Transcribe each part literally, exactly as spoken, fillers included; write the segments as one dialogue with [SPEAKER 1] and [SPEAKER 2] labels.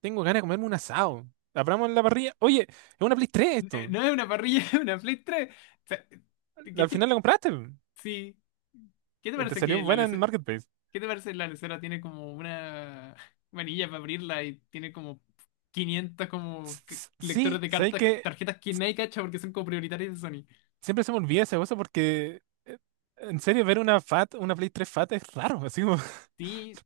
[SPEAKER 1] Tengo ganas de comerme un asado. Abramos la parrilla. Oye, es una Play tres
[SPEAKER 2] Eh,
[SPEAKER 1] esto.
[SPEAKER 2] No es una parrilla, es una Play tres. O sea, ¿qué,
[SPEAKER 1] Al
[SPEAKER 2] chi-
[SPEAKER 1] final la compraste.
[SPEAKER 2] sí. ¿Qué te
[SPEAKER 1] Eh, Te
[SPEAKER 2] parece
[SPEAKER 1] salió
[SPEAKER 2] que la
[SPEAKER 1] buena en
[SPEAKER 2] lece-
[SPEAKER 1] Marketplace.
[SPEAKER 2] ¿Qué te parece la lecera tiene como una manilla para abrirla y tiene como quinientos como
[SPEAKER 1] S-
[SPEAKER 2] que-
[SPEAKER 1] s-
[SPEAKER 2] lectores
[SPEAKER 1] Sí,
[SPEAKER 2] de
[SPEAKER 1] sabes
[SPEAKER 2] cartas,
[SPEAKER 1] que
[SPEAKER 2] tarjetas que nadie cacha porque son como prioritarias de Sony?
[SPEAKER 1] siempre se me olvida esa cosa porque eh, en serio ver una FAT, una Play tres FAT es raro. Así como,
[SPEAKER 2] Sí,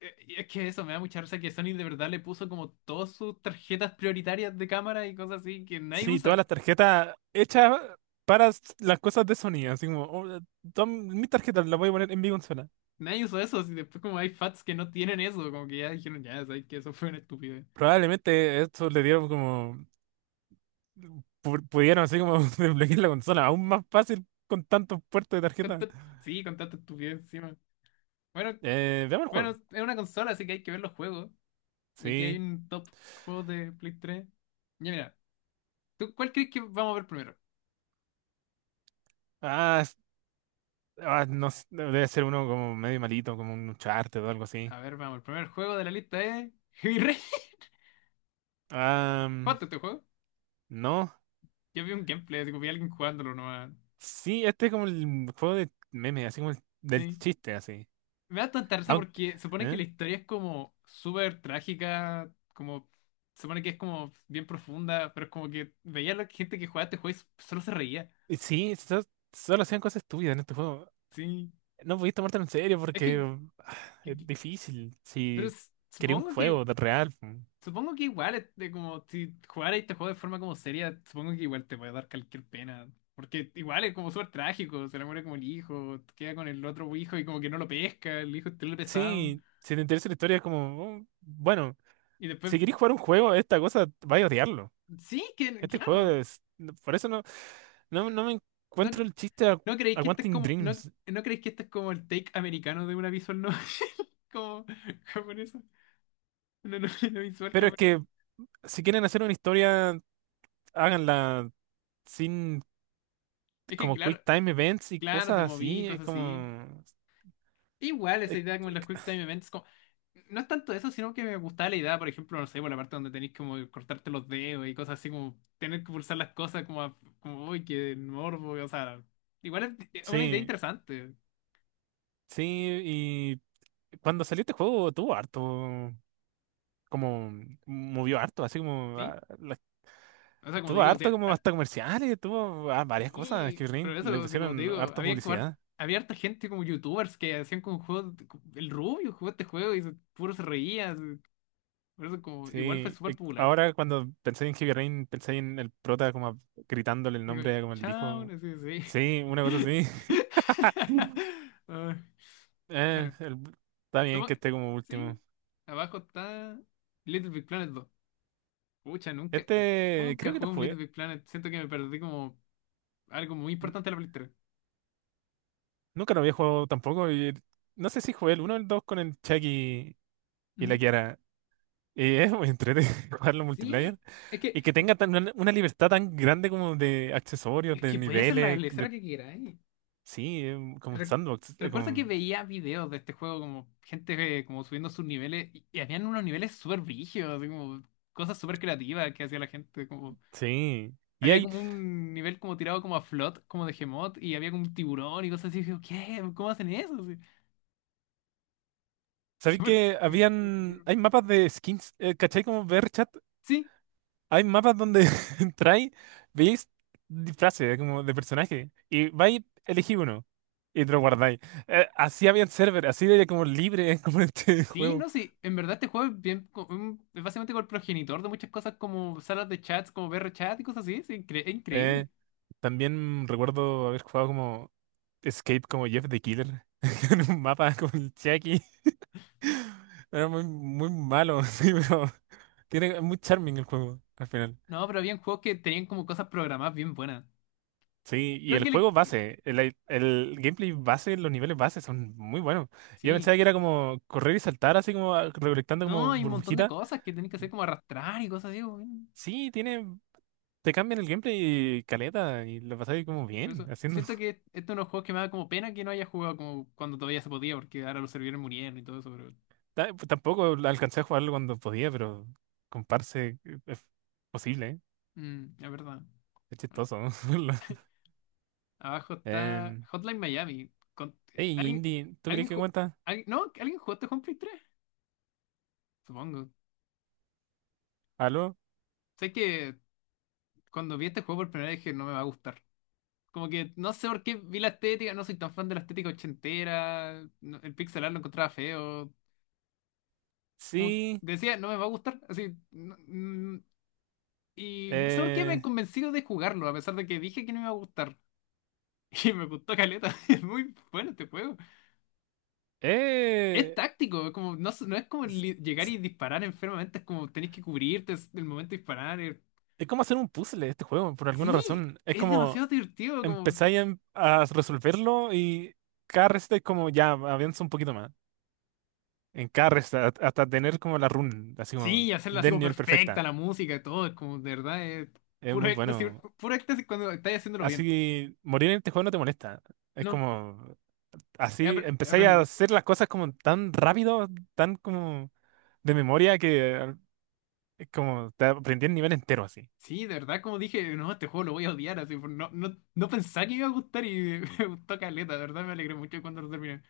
[SPEAKER 2] eh, y es que eso me da mucha risa que Sony de verdad le puso como todas sus tarjetas prioritarias de cámara y cosas así que nadie
[SPEAKER 1] sí, todas
[SPEAKER 2] usa.
[SPEAKER 1] las tarjetas hechas para s- las cosas de Sony. Así como, oh, eh, todas mis tarjetas las voy a poner en mi consola.
[SPEAKER 2] Nadie usa eso, y después como hay fats que no tienen eso, como que ya dijeron, ya sabes que eso fue una estupidez.
[SPEAKER 1] Probablemente esto le dieron como, pu- pudieron así como desbloquear la consola aún más fácil con tantos puertos de tarjeta.
[SPEAKER 2] Tanta- Sí, con tanta estupidez encima. Bueno, eh,
[SPEAKER 1] Eh, veamos el
[SPEAKER 2] bueno,
[SPEAKER 1] juego.
[SPEAKER 2] es una consola, así que hay que ver los juegos. Y aquí hay
[SPEAKER 1] Sí.
[SPEAKER 2] un top juegos de Play tres. Ya mira, ¿tú cuál crees que vamos a ver primero?
[SPEAKER 1] Ah, es- ah, no, s- debe ser uno como medio malito, como un Uncharted o algo así.
[SPEAKER 2] A ver, vamos, el primer juego de la lista es Heavy Rain.
[SPEAKER 1] Ah, mm,
[SPEAKER 2] ¿Cuánto este juego?
[SPEAKER 1] no.
[SPEAKER 2] Yo vi un gameplay, así que vi a alguien jugándolo nomás.
[SPEAKER 1] Sí, este es como el juego de meme, así como el- del
[SPEAKER 2] Sí.
[SPEAKER 1] chiste, así.
[SPEAKER 2] Me da tanta risa
[SPEAKER 1] Aunque,
[SPEAKER 2] porque se supone que
[SPEAKER 1] ¿eh?
[SPEAKER 2] la historia es como súper trágica, como se supone que es como bien profunda, pero es como que veía a la gente que jugaba este juego y solo se reía.
[SPEAKER 1] Y sí, so- solo hacían cosas estúpidas en este juego.
[SPEAKER 2] Sí.
[SPEAKER 1] No podías tomártelo en serio
[SPEAKER 2] Es
[SPEAKER 1] porque
[SPEAKER 2] que
[SPEAKER 1] ah, es
[SPEAKER 2] que-
[SPEAKER 1] difícil.
[SPEAKER 2] Pero
[SPEAKER 1] Si
[SPEAKER 2] s-
[SPEAKER 1] quería un
[SPEAKER 2] supongo que,
[SPEAKER 1] juego de real. Mm.
[SPEAKER 2] supongo que igual, este, como si jugaras este juego de forma como seria, supongo que igual te puede dar cualquier pena. Porque igual es como súper trágico, se le muere como el hijo, queda con el otro hijo y como que no lo pesca, el hijo es terrible pesado.
[SPEAKER 1] Sí, si te interesa la historia, es como, oh, bueno,
[SPEAKER 2] Y después,
[SPEAKER 1] si querés jugar un juego, esta cosa, vaya a odiarlo.
[SPEAKER 2] sí, que
[SPEAKER 1] Este juego
[SPEAKER 2] claro,
[SPEAKER 1] es... Por eso no, no, no me
[SPEAKER 2] no,
[SPEAKER 1] encuentro
[SPEAKER 2] cre-
[SPEAKER 1] el chiste a,
[SPEAKER 2] no creéis
[SPEAKER 1] a
[SPEAKER 2] que este es
[SPEAKER 1] Quantum
[SPEAKER 2] como, no,
[SPEAKER 1] Dreams.
[SPEAKER 2] no creéis que este es como el take americano de una visual novel, como japonesa, una novela visual
[SPEAKER 1] Pero es
[SPEAKER 2] japonesa.
[SPEAKER 1] que si quieren hacer una historia, háganla sin
[SPEAKER 2] Es que
[SPEAKER 1] como
[SPEAKER 2] claro,
[SPEAKER 1] quick time events y
[SPEAKER 2] claro,
[SPEAKER 1] cosas
[SPEAKER 2] te moví,
[SPEAKER 1] así. Es
[SPEAKER 2] cosas así.
[SPEAKER 1] como...
[SPEAKER 2] Igual
[SPEAKER 1] eh,
[SPEAKER 2] esa idea como en
[SPEAKER 1] c-
[SPEAKER 2] los
[SPEAKER 1] c-
[SPEAKER 2] quicktime time events, como, no es tanto eso, sino que me gustaba la idea, por ejemplo, no sé, por la parte donde tenéis como cortarte los dedos y cosas así, como tener que pulsar las cosas como, a- como uy, qué morbo, o sea, igual es es una idea
[SPEAKER 1] Sí,
[SPEAKER 2] interesante.
[SPEAKER 1] sí. Y cuando salió este juego tuvo harto... Como movió harto, así como
[SPEAKER 2] ¿Sí?
[SPEAKER 1] ah, la-
[SPEAKER 2] O sea, como te
[SPEAKER 1] tuvo
[SPEAKER 2] digo, o
[SPEAKER 1] harto
[SPEAKER 2] sea,
[SPEAKER 1] como
[SPEAKER 2] a-
[SPEAKER 1] hasta comerciales, tuvo ah, varias cosas que
[SPEAKER 2] y-
[SPEAKER 1] Ring
[SPEAKER 2] pero eso,
[SPEAKER 1] le
[SPEAKER 2] o sea, como te
[SPEAKER 1] pusieron
[SPEAKER 2] digo,
[SPEAKER 1] harta
[SPEAKER 2] había, como har-
[SPEAKER 1] publicidad.
[SPEAKER 2] había harta gente como youtubers que hacían como juegos, el Rubio jugó este juego y se- puro se reía, por eso como, igual fue
[SPEAKER 1] Sí, eh,
[SPEAKER 2] súper popular.
[SPEAKER 1] ahora cuando pensé en Heavy Rain, pensé en el prota como gritándole el
[SPEAKER 2] Digo,
[SPEAKER 1] nombre como el
[SPEAKER 2] chao,
[SPEAKER 1] hijo.
[SPEAKER 2] no sé sí.
[SPEAKER 1] Sí, una cosa así.
[SPEAKER 2] Ah,
[SPEAKER 1] Eh,
[SPEAKER 2] bueno,
[SPEAKER 1] el- Está bien
[SPEAKER 2] supongo-
[SPEAKER 1] que esté como
[SPEAKER 2] sí,
[SPEAKER 1] último.
[SPEAKER 2] abajo está Little Big Planet dos. Pucha, nunca,
[SPEAKER 1] Este,
[SPEAKER 2] nunca
[SPEAKER 1] creo que lo
[SPEAKER 2] jugué un Little
[SPEAKER 1] jugué.
[SPEAKER 2] Big Planet. Siento que me perdí como algo muy
[SPEAKER 1] N-
[SPEAKER 2] importante de la Play tres.
[SPEAKER 1] Nunca lo había jugado tampoco. Y el- no sé si jugué el uno o el dos con el Chucky y la
[SPEAKER 2] ¿Mm?
[SPEAKER 1] Kiara. Y es muy entretenido jugarlo
[SPEAKER 2] Sí,
[SPEAKER 1] multiplayer.
[SPEAKER 2] es que,
[SPEAKER 1] Y que tenga tan- una una libertad tan grande como de accesorios,
[SPEAKER 2] es
[SPEAKER 1] de
[SPEAKER 2] que podía hacer la
[SPEAKER 1] niveles,
[SPEAKER 2] lesera
[SPEAKER 1] de...
[SPEAKER 2] que quiera, ¿eh?
[SPEAKER 1] Sí, es un- como un
[SPEAKER 2] Re-
[SPEAKER 1] sandbox. Es
[SPEAKER 2] Recuerdo que
[SPEAKER 1] como...
[SPEAKER 2] veía videos de este juego como gente eh, como subiendo sus niveles y, y habían unos niveles súper brígidos, así como cosas súper creativas que hacía la gente, como.
[SPEAKER 1] Sí. Y
[SPEAKER 2] Había
[SPEAKER 1] hay
[SPEAKER 2] como un nivel como tirado como a Flood, como de Gemot, y había como un tiburón y cosas así. Y dije, ¿qué? ¿Cómo hacen eso? Sí.
[SPEAKER 1] ¿Sabéis
[SPEAKER 2] súper-
[SPEAKER 1] que habían? Hay mapas de skins, eh, ¿cachai? Como ver chat.
[SPEAKER 2] Sí,
[SPEAKER 1] Hay mapas donde entráis, veis disfraces, eh, como de personaje. Y vais, elegís uno. Y te lo guardáis. Eh, así había en server, así de como libre, eh, como en este
[SPEAKER 2] sí,
[SPEAKER 1] juego.
[SPEAKER 2] no, sí. En verdad este juego es bien, co- un- es básicamente como el progenitor de muchas cosas como salas de chats, como V R chat y cosas así. Es, incre- es increíble.
[SPEAKER 1] Eh, También recuerdo haber jugado como Escape como Jeff the Killer. En un mapa con el Chucky. Era muy, muy malo, sí, pero tiene muy charming el juego al final.
[SPEAKER 2] No, pero había juegos que tenían como cosas programadas bien buenas.
[SPEAKER 1] Sí, y
[SPEAKER 2] Creo
[SPEAKER 1] el
[SPEAKER 2] que le-
[SPEAKER 1] juego
[SPEAKER 2] que-
[SPEAKER 1] base, el, ai- el gameplay base, los niveles base son muy buenos. Yo
[SPEAKER 2] sí.
[SPEAKER 1] pensaba que era como correr y saltar, así como ah, recolectando
[SPEAKER 2] No,
[SPEAKER 1] como
[SPEAKER 2] hay un montón de
[SPEAKER 1] burbujita.
[SPEAKER 2] cosas que tenés que hacer como arrastrar y cosas así.
[SPEAKER 1] Sí, tiene, te cambian el gameplay caleta y lo pasáis como
[SPEAKER 2] Por
[SPEAKER 1] bien,
[SPEAKER 2] eso,
[SPEAKER 1] haciendo.
[SPEAKER 2] siento que este es uno de los juegos que me da como pena que no haya jugado como cuando todavía se podía, porque ahora los servidores murieron y todo eso, pero
[SPEAKER 1] Ta- Tampoco lo alcancé a jugarlo cuando podía, pero comparse es posible, ¿eh?
[SPEAKER 2] mm, es verdad.
[SPEAKER 1] Es
[SPEAKER 2] Bueno,
[SPEAKER 1] chistoso. Lo-
[SPEAKER 2] abajo está
[SPEAKER 1] Em,
[SPEAKER 2] Hotline Miami. Con-
[SPEAKER 1] hey,
[SPEAKER 2] ¿alguien,
[SPEAKER 1] Indy, ¿tú
[SPEAKER 2] alguien,
[SPEAKER 1] crees que
[SPEAKER 2] ju-
[SPEAKER 1] cuenta?
[SPEAKER 2] alguien- no, ¿Alguien jugó este juego en Play tres? Supongo.
[SPEAKER 1] ¿Aló?
[SPEAKER 2] Sé que cuando vi este juego por primera vez dije no me va a gustar. Como que no sé por qué vi la estética, no soy tan fan de la estética ochentera, no- el pixel art lo encontraba feo. Como
[SPEAKER 1] Sí.
[SPEAKER 2] decía, no me va a gustar, así, no- mm, Y no sé por qué me he
[SPEAKER 1] eh,
[SPEAKER 2] convencido de jugarlo, a pesar de que dije que no me iba a gustar. Y me gustó caleta, es muy bueno este juego. Es
[SPEAKER 1] eh.
[SPEAKER 2] táctico, es como, no, es- no es como li- llegar y disparar enfermamente, es como tenés que cubrirte es el momento de disparar. es-
[SPEAKER 1] Es como hacer un puzzle este juego, por alguna
[SPEAKER 2] Sí,
[SPEAKER 1] razón. Es
[SPEAKER 2] es
[SPEAKER 1] como
[SPEAKER 2] demasiado divertido, como,
[SPEAKER 1] empezáis a, em- a resolverlo y cada receta es como ya avanza un poquito más. En cada receta, hasta hasta tener como la run, así como
[SPEAKER 2] sí, hacerla así
[SPEAKER 1] del
[SPEAKER 2] como
[SPEAKER 1] nivel
[SPEAKER 2] perfecta,
[SPEAKER 1] perfecta.
[SPEAKER 2] la música y todo, es como, de verdad, es
[SPEAKER 1] Es
[SPEAKER 2] puro
[SPEAKER 1] muy
[SPEAKER 2] éxtasis,
[SPEAKER 1] bueno.
[SPEAKER 2] puro éxtasis cuando estás haciéndolo bien.
[SPEAKER 1] Así, morir en este juego no te molesta. Es
[SPEAKER 2] No,
[SPEAKER 1] como,
[SPEAKER 2] he
[SPEAKER 1] así empezáis a
[SPEAKER 2] aprendido.
[SPEAKER 1] hacer las cosas como tan rápido, tan como de memoria que al- es como te aprendí el nivel entero así.
[SPEAKER 2] Sí, de verdad, como dije, no, este juego lo voy a odiar, así, por- no, no, no pensaba que me iba a gustar y me gustó caleta, de verdad, me alegré mucho cuando lo terminé.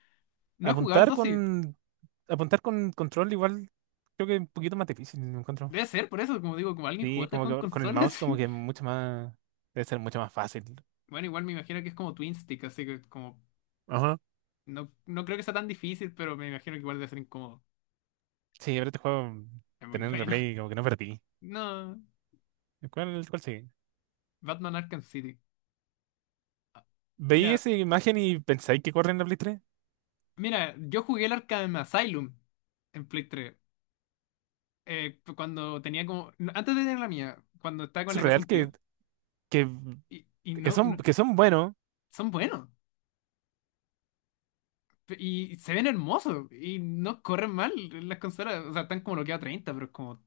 [SPEAKER 2] No he jugado el
[SPEAKER 1] Apuntar
[SPEAKER 2] dos,
[SPEAKER 1] con,
[SPEAKER 2] sí,
[SPEAKER 1] apuntar con control igual creo que es un poquito más difícil, lo encuentro.
[SPEAKER 2] debe ser, por eso, como digo, como alguien jugó
[SPEAKER 1] Sí,
[SPEAKER 2] este
[SPEAKER 1] como
[SPEAKER 2] juego en
[SPEAKER 1] que con el
[SPEAKER 2] consola.
[SPEAKER 1] mouse como
[SPEAKER 2] Así.
[SPEAKER 1] que es mucho más, debe ser mucho más fácil.
[SPEAKER 2] Bueno, igual me imagino que es como Twin Stick, así que como,
[SPEAKER 1] Ajá.
[SPEAKER 2] no, no creo que sea tan difícil, pero me imagino que igual debe ser incómodo.
[SPEAKER 1] Sí, pero este juego, mm,
[SPEAKER 2] Es muy
[SPEAKER 1] tener en la
[SPEAKER 2] bueno.
[SPEAKER 1] Play como que no perdí.
[SPEAKER 2] No,
[SPEAKER 1] ¿Cuál, cuál sigue?
[SPEAKER 2] Batman Arkham City.
[SPEAKER 1] ¿Veis
[SPEAKER 2] Mira,
[SPEAKER 1] esa imagen y pensáis que corren en la Play tres?
[SPEAKER 2] mira, yo jugué el Arkham Asylum en Play tres, eh, cuando tenía como, no, antes de tener la mía, cuando estaba con
[SPEAKER 1] Es
[SPEAKER 2] la casa de
[SPEAKER 1] real
[SPEAKER 2] un
[SPEAKER 1] que,
[SPEAKER 2] tío.
[SPEAKER 1] que,
[SPEAKER 2] Y, y
[SPEAKER 1] que
[SPEAKER 2] no,
[SPEAKER 1] son,
[SPEAKER 2] no,
[SPEAKER 1] que son buenos,
[SPEAKER 2] son buenos y se ven hermosos y no corren mal en las consolas. O sea, están como bloqueados a treinta pero es como.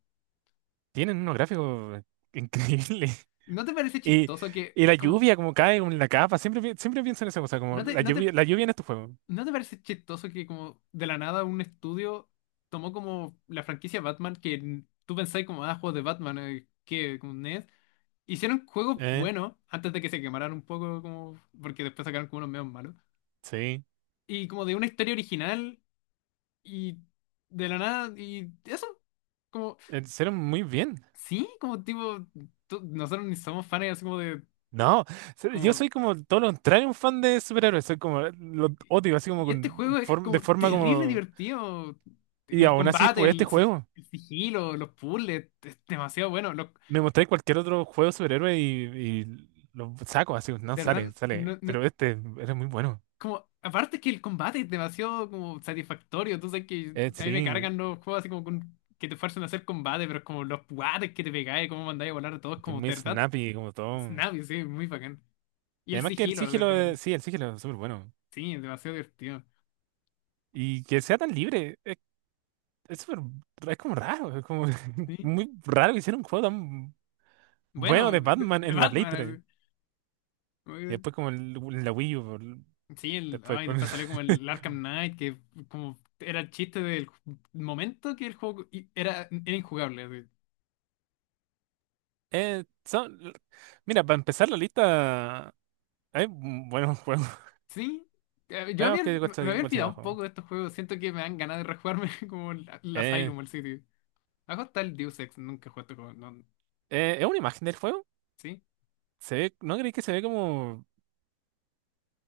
[SPEAKER 1] tienen unos gráficos increíbles.
[SPEAKER 2] ¿No te parece
[SPEAKER 1] Y,
[SPEAKER 2] chistoso que,
[SPEAKER 1] y la
[SPEAKER 2] como.
[SPEAKER 1] lluvia como cae en la capa, siempre, pi- siempre pienso en esa cosa, como
[SPEAKER 2] ¿No te,
[SPEAKER 1] la
[SPEAKER 2] no te,
[SPEAKER 1] lluvia, la lluvia en estos juegos.
[SPEAKER 2] no te parece chistoso que, como, de la nada un estudio tomó como la franquicia Batman que n- tú pensás como, ah, juegos de Batman, eh, que, como NES. Hicieron juegos
[SPEAKER 1] Eh,
[SPEAKER 2] buenos antes de que se quemaran un poco, como. Porque después sacaron como unos medios malos.
[SPEAKER 1] sí,
[SPEAKER 2] Y como de una historia original y de la nada, y eso. Como,
[SPEAKER 1] eh, hicieron muy bien.
[SPEAKER 2] sí, como tipo, tú- nosotros ni somos fans así como de,
[SPEAKER 1] No, so- yo
[SPEAKER 2] como,
[SPEAKER 1] soy como todo lo contrario, un fan de superhéroes, soy como, eh, lo odio, así como
[SPEAKER 2] y este
[SPEAKER 1] con,
[SPEAKER 2] juego es
[SPEAKER 1] form- de
[SPEAKER 2] como
[SPEAKER 1] forma
[SPEAKER 2] terrible
[SPEAKER 1] como,
[SPEAKER 2] divertido.
[SPEAKER 1] y
[SPEAKER 2] El
[SPEAKER 1] aún así
[SPEAKER 2] combate,
[SPEAKER 1] jugué este
[SPEAKER 2] el, sig-
[SPEAKER 1] juego,
[SPEAKER 2] el sigilo, los puzzles, es demasiado bueno. Los-
[SPEAKER 1] me mostré cualquier otro juego de superhéroe y, y lo saco, así, no
[SPEAKER 2] de verdad,
[SPEAKER 1] sale, sale,
[SPEAKER 2] no- no-
[SPEAKER 1] pero este era muy bueno.
[SPEAKER 2] como, aparte que el combate es demasiado como satisfactorio. Tú sabes que
[SPEAKER 1] Eh,
[SPEAKER 2] a mí me
[SPEAKER 1] sí,
[SPEAKER 2] cargan los juegos así como con- que te fuerzan a hacer combate, pero es como los guates que te pegáis, cómo mandáis a volar a todos,
[SPEAKER 1] es
[SPEAKER 2] como,
[SPEAKER 1] muy
[SPEAKER 2] de verdad,
[SPEAKER 1] snappy, como
[SPEAKER 2] es
[SPEAKER 1] todo,
[SPEAKER 2] nadie, sí, muy bacán. Y
[SPEAKER 1] y
[SPEAKER 2] el
[SPEAKER 1] además que el
[SPEAKER 2] sigilo, de
[SPEAKER 1] sigilo,
[SPEAKER 2] verdad,
[SPEAKER 1] eh,
[SPEAKER 2] como-
[SPEAKER 1] sí, el sigilo es súper bueno,
[SPEAKER 2] sí, es demasiado divertido.
[SPEAKER 1] y que sea tan libre, es es súper, es como raro, es como
[SPEAKER 2] Sí.
[SPEAKER 1] muy raro que hiciera un juego tan bueno
[SPEAKER 2] Bueno,
[SPEAKER 1] de
[SPEAKER 2] de,
[SPEAKER 1] Batman
[SPEAKER 2] de
[SPEAKER 1] en la Play
[SPEAKER 2] Batman.
[SPEAKER 1] tres.
[SPEAKER 2] Así.
[SPEAKER 1] Y
[SPEAKER 2] Muy-
[SPEAKER 1] después como el- la Wii U.
[SPEAKER 2] Sí, el,
[SPEAKER 1] Después
[SPEAKER 2] ay,
[SPEAKER 1] con...
[SPEAKER 2] después salió como el Arkham Knight, que como era el chiste del ju- momento que el juego i- era, era injugable. Así.
[SPEAKER 1] Eh, son... Mira, para empezar la lista, hay un- buenos juegos.
[SPEAKER 2] Sí, eh, yo
[SPEAKER 1] Veamos
[SPEAKER 2] había,
[SPEAKER 1] qué cuál
[SPEAKER 2] me
[SPEAKER 1] se
[SPEAKER 2] había
[SPEAKER 1] cuál se
[SPEAKER 2] olvidado un
[SPEAKER 1] bajó.
[SPEAKER 2] poco de estos juegos. Siento que me dan ganas de rejugarme como el, el
[SPEAKER 1] Eh,
[SPEAKER 2] Asylum, el City. Abajo está el Deus Ex, nunca he jugado este juego. No,
[SPEAKER 1] eh, ¿Es una imagen del juego?
[SPEAKER 2] sí,
[SPEAKER 1] ¿Se ve...? ¿No creéis que se ve como...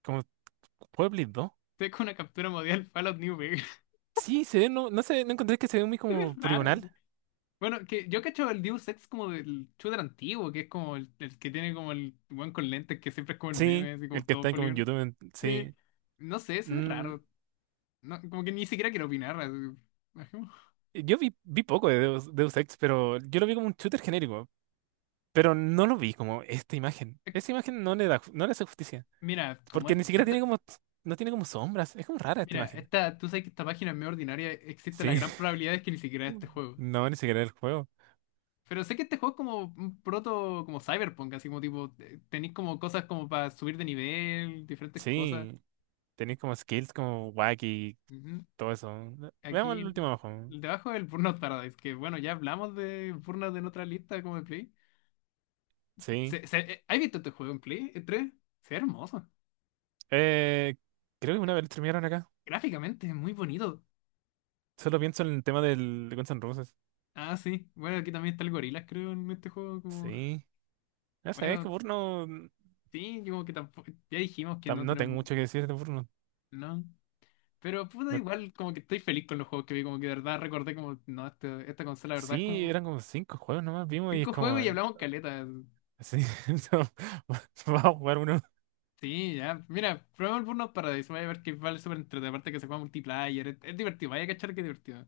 [SPEAKER 1] como juego de Play dos?
[SPEAKER 2] estoy con una captura mundial Fallout New Vegas.
[SPEAKER 1] Sí, se ve... No, no sé, ¿no encontré que se ve muy
[SPEAKER 2] Se ve
[SPEAKER 1] como
[SPEAKER 2] raro.
[SPEAKER 1] poligonal?
[SPEAKER 2] Bueno, que yo cacho el Deus Ex como del shooter antiguo, que es como el, el que tiene como el weón con lentes, que siempre es como el
[SPEAKER 1] Sí,
[SPEAKER 2] meme, así
[SPEAKER 1] el
[SPEAKER 2] como
[SPEAKER 1] que
[SPEAKER 2] todo
[SPEAKER 1] está en como en
[SPEAKER 2] polígono.
[SPEAKER 1] YouTube, en-
[SPEAKER 2] Sí,
[SPEAKER 1] sí.
[SPEAKER 2] no sé, se ve
[SPEAKER 1] Mm,
[SPEAKER 2] raro. No, como que ni siquiera quiero opinar. Así. Bajemos.
[SPEAKER 1] yo vi, vi poco de Deus, Deus Ex, pero yo lo vi como un shooter genérico. Pero no lo vi como esta imagen.
[SPEAKER 2] Eh,
[SPEAKER 1] Esa imagen no le da, ju- no le hace justicia.
[SPEAKER 2] Mira, como
[SPEAKER 1] Porque
[SPEAKER 2] es-
[SPEAKER 1] ni siquiera tiene
[SPEAKER 2] esta,
[SPEAKER 1] como... No tiene como sombras. Es como rara esta
[SPEAKER 2] mira,
[SPEAKER 1] imagen.
[SPEAKER 2] esta, tú sabes que esta página es medio ordinaria, existe la
[SPEAKER 1] Sí,
[SPEAKER 2] gran probabilidad de que ni siquiera es este juego.
[SPEAKER 1] no, ni siquiera el juego.
[SPEAKER 2] Pero sé que este juego es como un proto, como Cyberpunk, así como tipo, eh, tenéis como cosas como para subir de nivel, diferentes cosas.
[SPEAKER 1] Sí, tenéis como skills como wacky y todo eso. Veamos el
[SPEAKER 2] Aquí,
[SPEAKER 1] último ojo.
[SPEAKER 2] debajo del Burnout Paradise, que bueno, ya hablamos de Burnout en otra lista como de Play.
[SPEAKER 1] Sí.
[SPEAKER 2] Se, se- eh, ¿has visto este juego en Play tres? Se ve hermoso.
[SPEAKER 1] Eh, Creo que una
[SPEAKER 2] Eh,
[SPEAKER 1] vez lo streamearon acá.
[SPEAKER 2] Gráficamente es muy bonito.
[SPEAKER 1] Solo pienso en el tema del Guns N' Roses.
[SPEAKER 2] Ah, sí. Bueno, aquí también está el Gorilas, creo, en este juego. Como...
[SPEAKER 1] Sí. No sé, es que
[SPEAKER 2] Bueno,
[SPEAKER 1] Burno.
[SPEAKER 2] sí, como que tampoco. Ya dijimos que
[SPEAKER 1] tam-
[SPEAKER 2] no
[SPEAKER 1] No tengo
[SPEAKER 2] tenemos.
[SPEAKER 1] mucho que decir de Burno.
[SPEAKER 2] No. Pero puta,
[SPEAKER 1] Me-
[SPEAKER 2] igual, como que estoy feliz con los juegos que vi. Como que de verdad recordé, como, no, este- esta consola, de verdad, es
[SPEAKER 1] Sí,
[SPEAKER 2] como
[SPEAKER 1] eran como cinco juegos nomás vimos y es
[SPEAKER 2] cinco juegos
[SPEAKER 1] como.
[SPEAKER 2] y hablamos caleta.
[SPEAKER 1] Sí, no, vamos a jugar uno.
[SPEAKER 2] Sí, ya. Mira, probemos el Burnout Paradise. Vaya a ver que vale súper entretenido. Aparte que se juega multiplayer. Es, es divertido. Vaya a cachar que es divertido.